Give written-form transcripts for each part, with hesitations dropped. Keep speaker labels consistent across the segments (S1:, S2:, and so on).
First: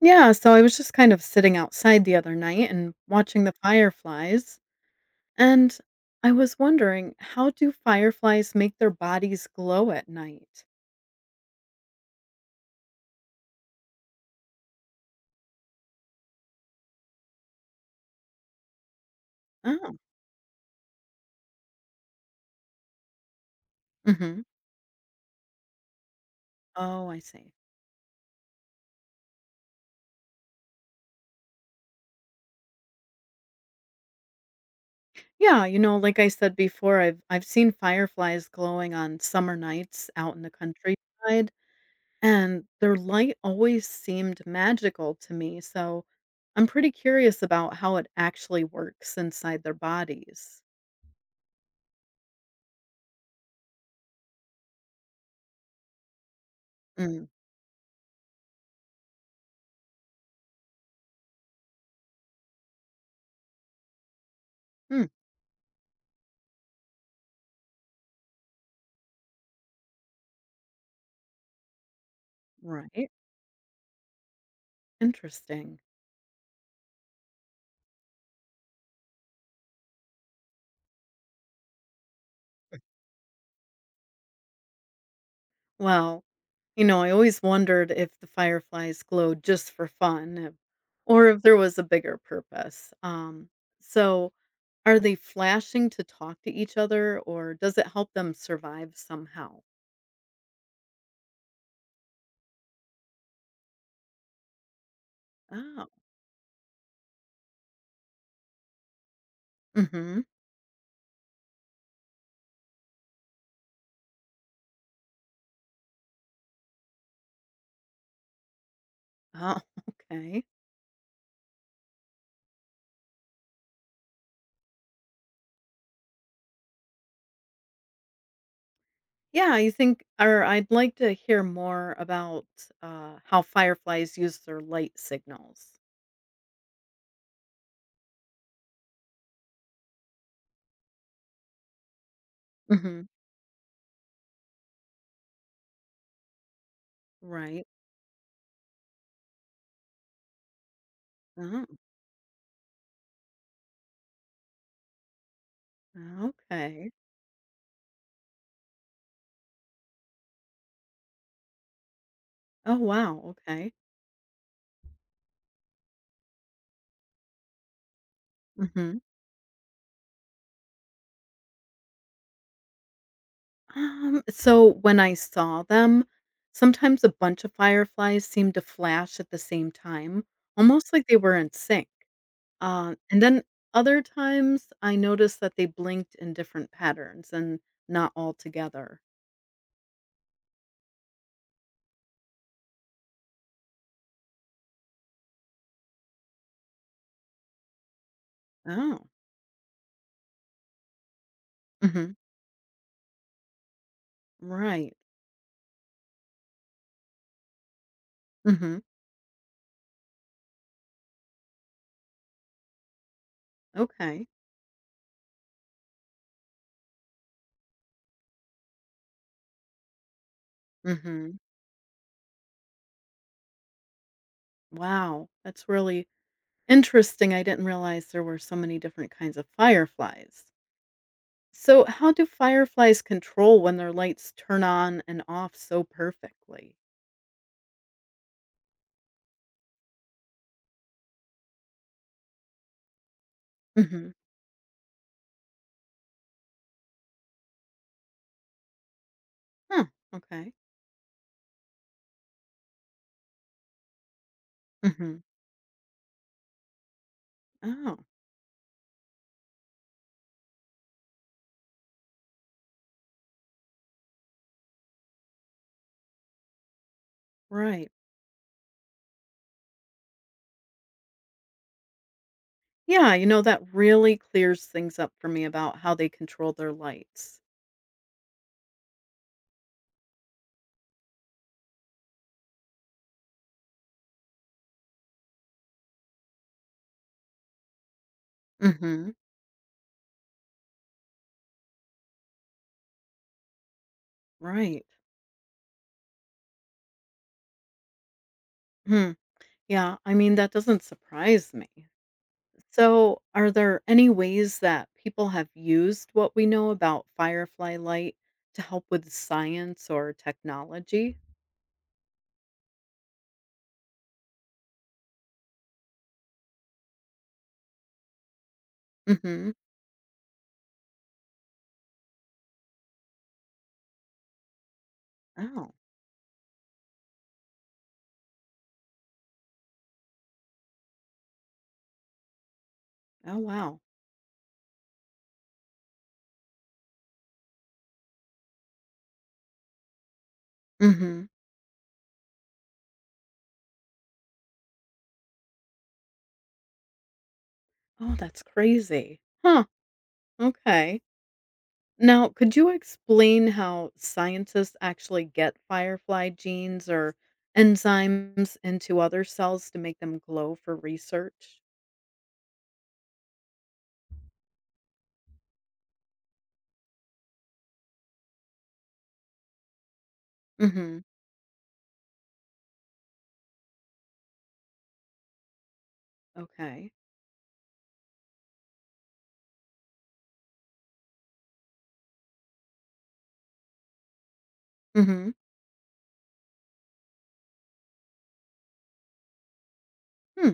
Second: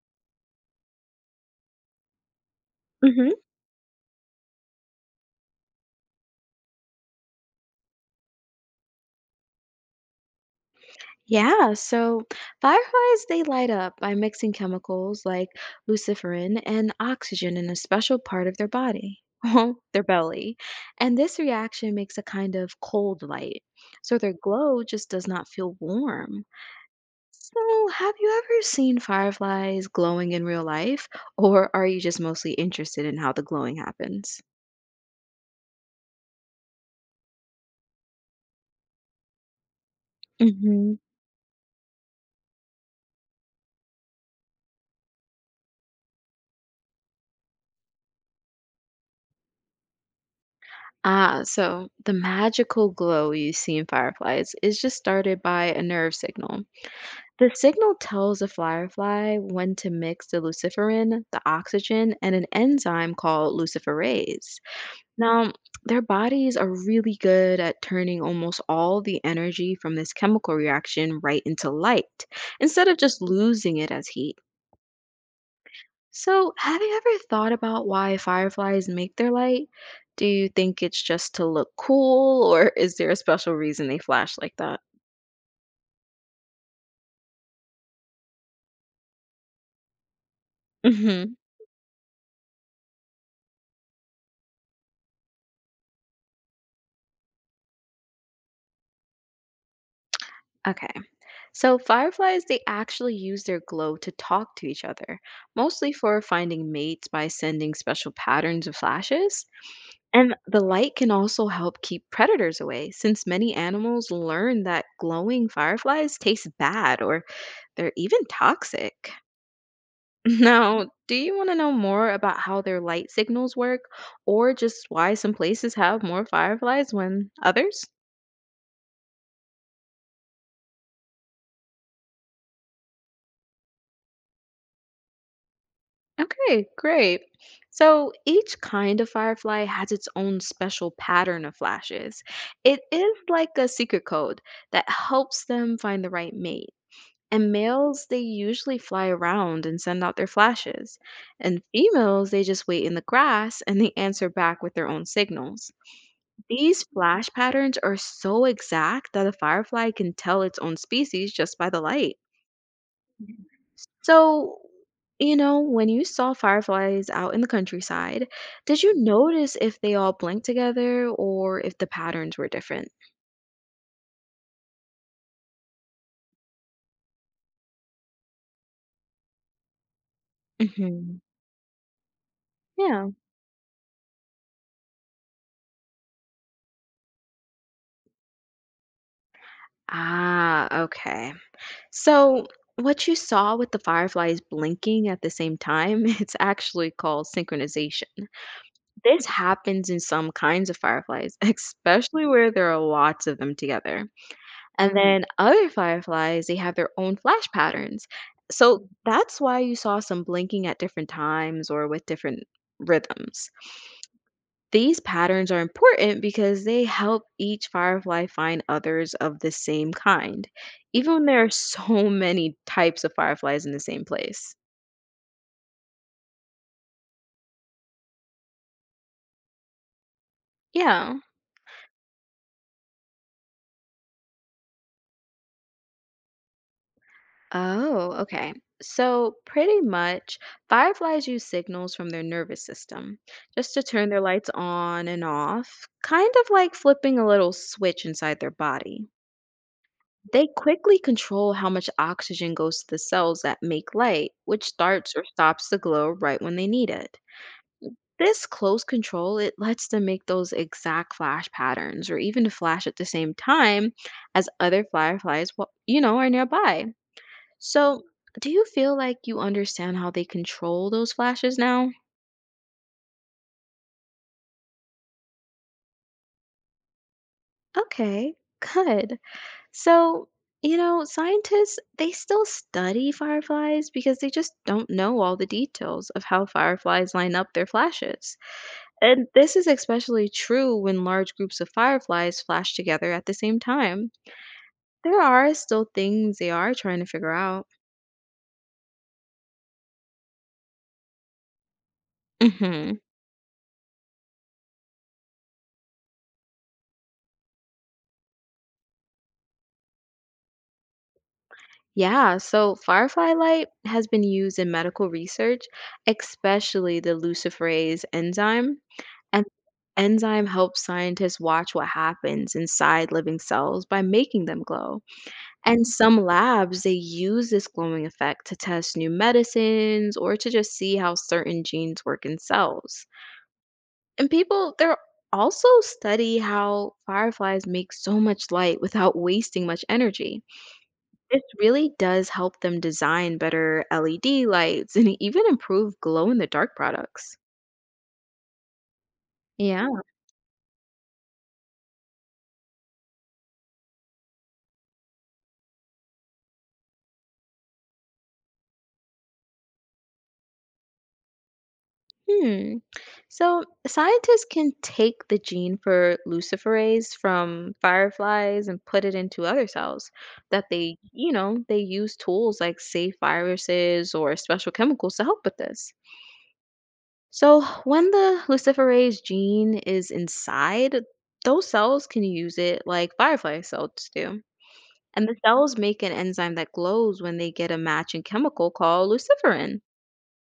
S1: Yeah, so I was just kind of sitting outside the other night and
S2: Hmm.
S1: watching the fireflies, and I was wondering, how do fireflies make their bodies glow at night?
S2: Yeah, so fireflies they light up by mixing chemicals like luciferin and oxygen in a special part of their body,
S1: Oh.
S2: their belly. And this reaction makes a kind of cold light. So their
S1: Hmm.
S2: glow just does not feel warm.
S1: Oh, I see.
S2: So, have you ever seen fireflies glowing in real life, or are you just mostly interested in how the glowing happens?
S1: Yeah, you know, like I said before, I've seen fireflies glowing on summer nights out in the
S2: Hmm.
S1: countryside, and their light always seemed magical to me, so I'm pretty curious about how it actually works inside their bodies.
S2: Ah, so the magical glow you see in fireflies is just started by a nerve signal.
S1: Mm-hmm.
S2: The signal tells a firefly when to mix the luciferin, the oxygen, and an enzyme called luciferase. Now, their bodies are really good at turning almost all the energy from this chemical reaction right into light, instead of
S1: Right.
S2: just losing it as heat.
S1: Interesting.
S2: So, have you ever thought about why fireflies make their light? Do you think it's just to look cool, or is there a special reason they flash like that?
S1: Wow. You know, I always wondered if the fireflies glowed just for fun or
S2: Hmm.
S1: if there was a bigger purpose. So, are they flashing to talk to each other or does it help them survive somehow?
S2: Okay. So, fireflies, they actually use their glow to talk to each other,
S1: Oh,
S2: mostly for finding mates by sending special patterns of flashes.
S1: mm-hmm.
S2: And the light can also help keep predators away, since many animals learn that glowing fireflies taste bad or they're even toxic.
S1: Oh, okay.
S2: Now, do you want to know more about how their light signals work, or just why some places have more fireflies when others?
S1: Yeah, I think, or I'd like to hear more about how fireflies use their light signals.
S2: Okay, great. So each kind of firefly has its own special pattern of flashes. It
S1: Hmm.
S2: is like a secret code that helps them find the right mate. And
S1: Right.
S2: males, they usually fly around and send out their flashes. And
S1: Oh,
S2: females, they just wait in the grass and they answer back with their own signals. These
S1: okay.
S2: flash patterns are so exact that a firefly can tell its own species just by the light.
S1: Oh, wow. Okay.
S2: So, when you saw fireflies out in the countryside, did you
S1: Hmm.
S2: notice if they all blinked together or if the patterns were different?
S1: So when I saw them, sometimes a bunch of fireflies seemed to flash at the same time, almost like they
S2: Hmm.
S1: were in sync. Uh,
S2: Yeah.
S1: and then other times I noticed that they blinked in different patterns and not all together.
S2: Ah, okay. So, what you saw with the fireflies blinking at the same time, it's actually called synchronization.
S1: Oh.
S2: This happens in some kinds of fireflies,
S1: Hmm,
S2: especially where there are lots of them together. And
S1: right.
S2: then other fireflies, they have their own flash patterns.
S1: Hmm.
S2: So that's why you saw some blinking at different times or with different rhythms.
S1: Okay.
S2: These patterns are important because they help each firefly find others of the same kind, even when
S1: Hmm.
S2: there are so many types of fireflies in the same place.
S1: Wow, that's really interesting. I didn't realize there were so many different kinds of fireflies.
S2: Yeah.
S1: So, how do fireflies control when their lights turn on and off so perfectly?
S2: Oh, okay. So, pretty much, fireflies use signals from their nervous system just to turn
S1: Hmm.
S2: their lights on and off, kind of like flipping a little switch inside their body.
S1: Huh.
S2: They
S1: Okay.
S2: quickly control how much oxygen goes to the cells that make light, which starts
S1: Hmm.
S2: or stops the glow right when they need it.
S1: Oh,
S2: This close control, it lets them make those exact flash patterns or even to flash at the same time as other fireflies, are nearby.
S1: right.
S2: So, do you feel like you understand how they control those flashes now?
S1: Yeah, you know, that really clears things up for me about how they control their lights.
S2: Okay, good. So, scientists, they still study fireflies because they just don't know all the details of how fireflies line up their flashes.
S1: Hmm.
S2: And this is especially true when large groups of fireflies flash together at the same time.
S1: Right.
S2: There are still things they are trying to figure out.
S1: Hmm. Yeah, I mean, that doesn't surprise me.
S2: Mhm.
S1: So, are there any ways that people have used what we know about firefly light to help with science or technology?
S2: Yeah, so firefly light has been used in medical research, especially the luciferase enzyme. And
S1: Hmm.
S2: enzyme helps scientists watch what happens inside living cells by making them glow.
S1: Oh,
S2: And some labs they use this glowing effect to test new medicines or to just see how certain genes work in cells.
S1: oh, wow.
S2: And people they're also study how fireflies make so much light without wasting much energy.
S1: Hmm.
S2: This really does help them design better LED lights and even improve glow in the dark products.
S1: Oh, that's crazy. Huh.
S2: Yeah.
S1: Okay. Now, could you explain how scientists actually get firefly genes or enzymes into other cells to make them glow for research?
S2: Hmm. So scientists can take the gene for luciferase from fireflies and put it into other cells that they,
S1: Mm-hmm.
S2: they use tools like safe viruses or special chemicals to help with this.
S1: Okay.
S2: So when the luciferase gene is inside, those cells can use it like firefly cells do. And
S1: Mm-hmm.
S2: the cells make an enzyme that glows when they get a matching chemical called luciferin.
S1: Hmm.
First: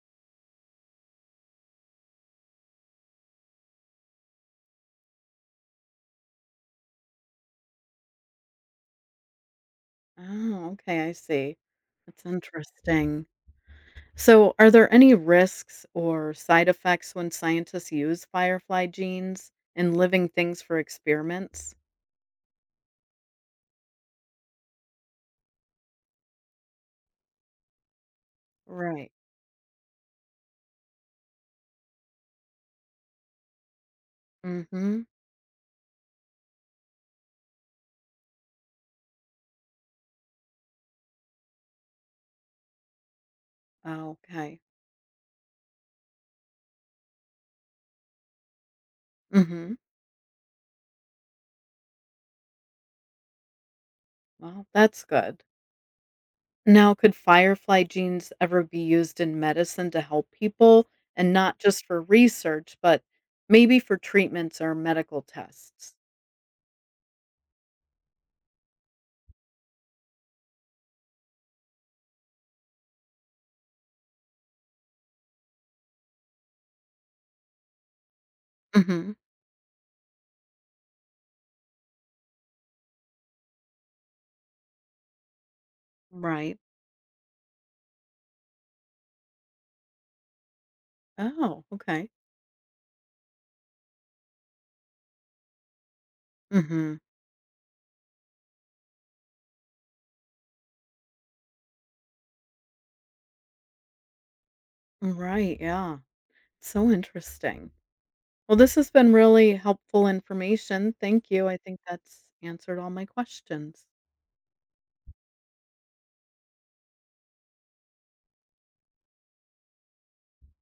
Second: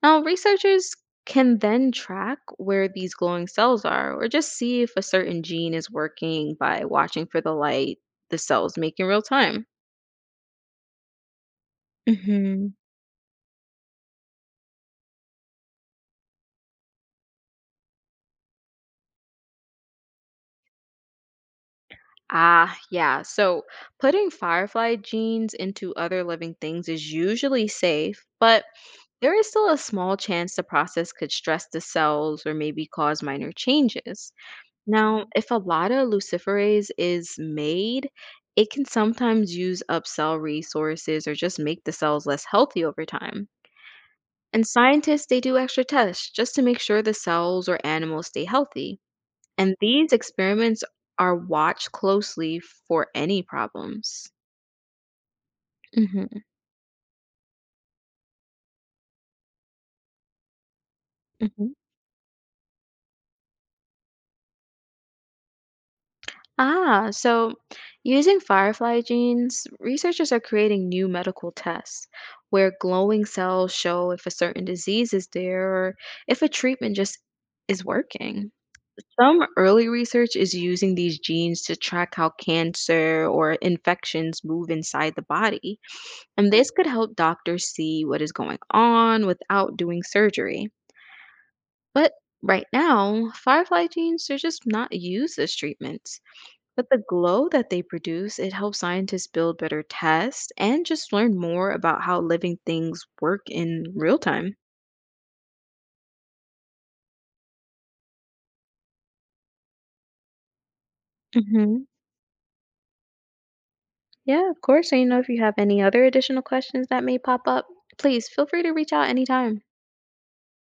S2: Now, researchers can then track where these glowing cells are, or just see if a certain gene is working by watching for the light the cells make in real time.
S1: Oh, okay, I see. That's
S2: Hmm.
S1: interesting. So, are there any risks or side effects when scientists use firefly genes in living things for experiments?
S2: Ah, yeah. So putting firefly genes into other living things is usually safe, but
S1: Right.
S2: there is still a small chance the process could stress the cells or maybe cause minor changes.
S1: Mm-hmm.
S2: Now, if a lot of luciferase is made, it can sometimes use up cell resources or just make the cells less healthy over time.
S1: Oh, okay.
S2: And scientists, they do extra tests just to make sure the cells or animals stay healthy.
S1: Mm-hmm.
S2: And these experiments are watched closely for any problems.
S1: Well, that's good.
S2: Hmm.
S1: Now, could firefly genes ever be used in medicine to help people and not just for research, but maybe for treatments or medical tests?
S2: Ah, so using firefly genes, researchers are creating new medical tests where glowing cells show if a certain disease is there or if a treatment just is working.
S1: Hmm.
S2: Some early research is using these genes to track how cancer or infections move inside the body, and
S1: Right.
S2: this could help doctors see what is going on without doing surgery.
S1: Oh, okay.
S2: But right now, firefly genes are just not used as treatments. But
S1: Hmm.
S2: the glow that they produce, it helps scientists build better tests and just learn more about how living things work in real time.
S1: Right. Yeah. So interesting. Well, this has been really helpful information. Thank you. I think
S2: Hmm.
S1: that's answered all my questions.
S2: Yeah, of course. And if you have any other additional questions that may pop up, please feel free to reach out anytime.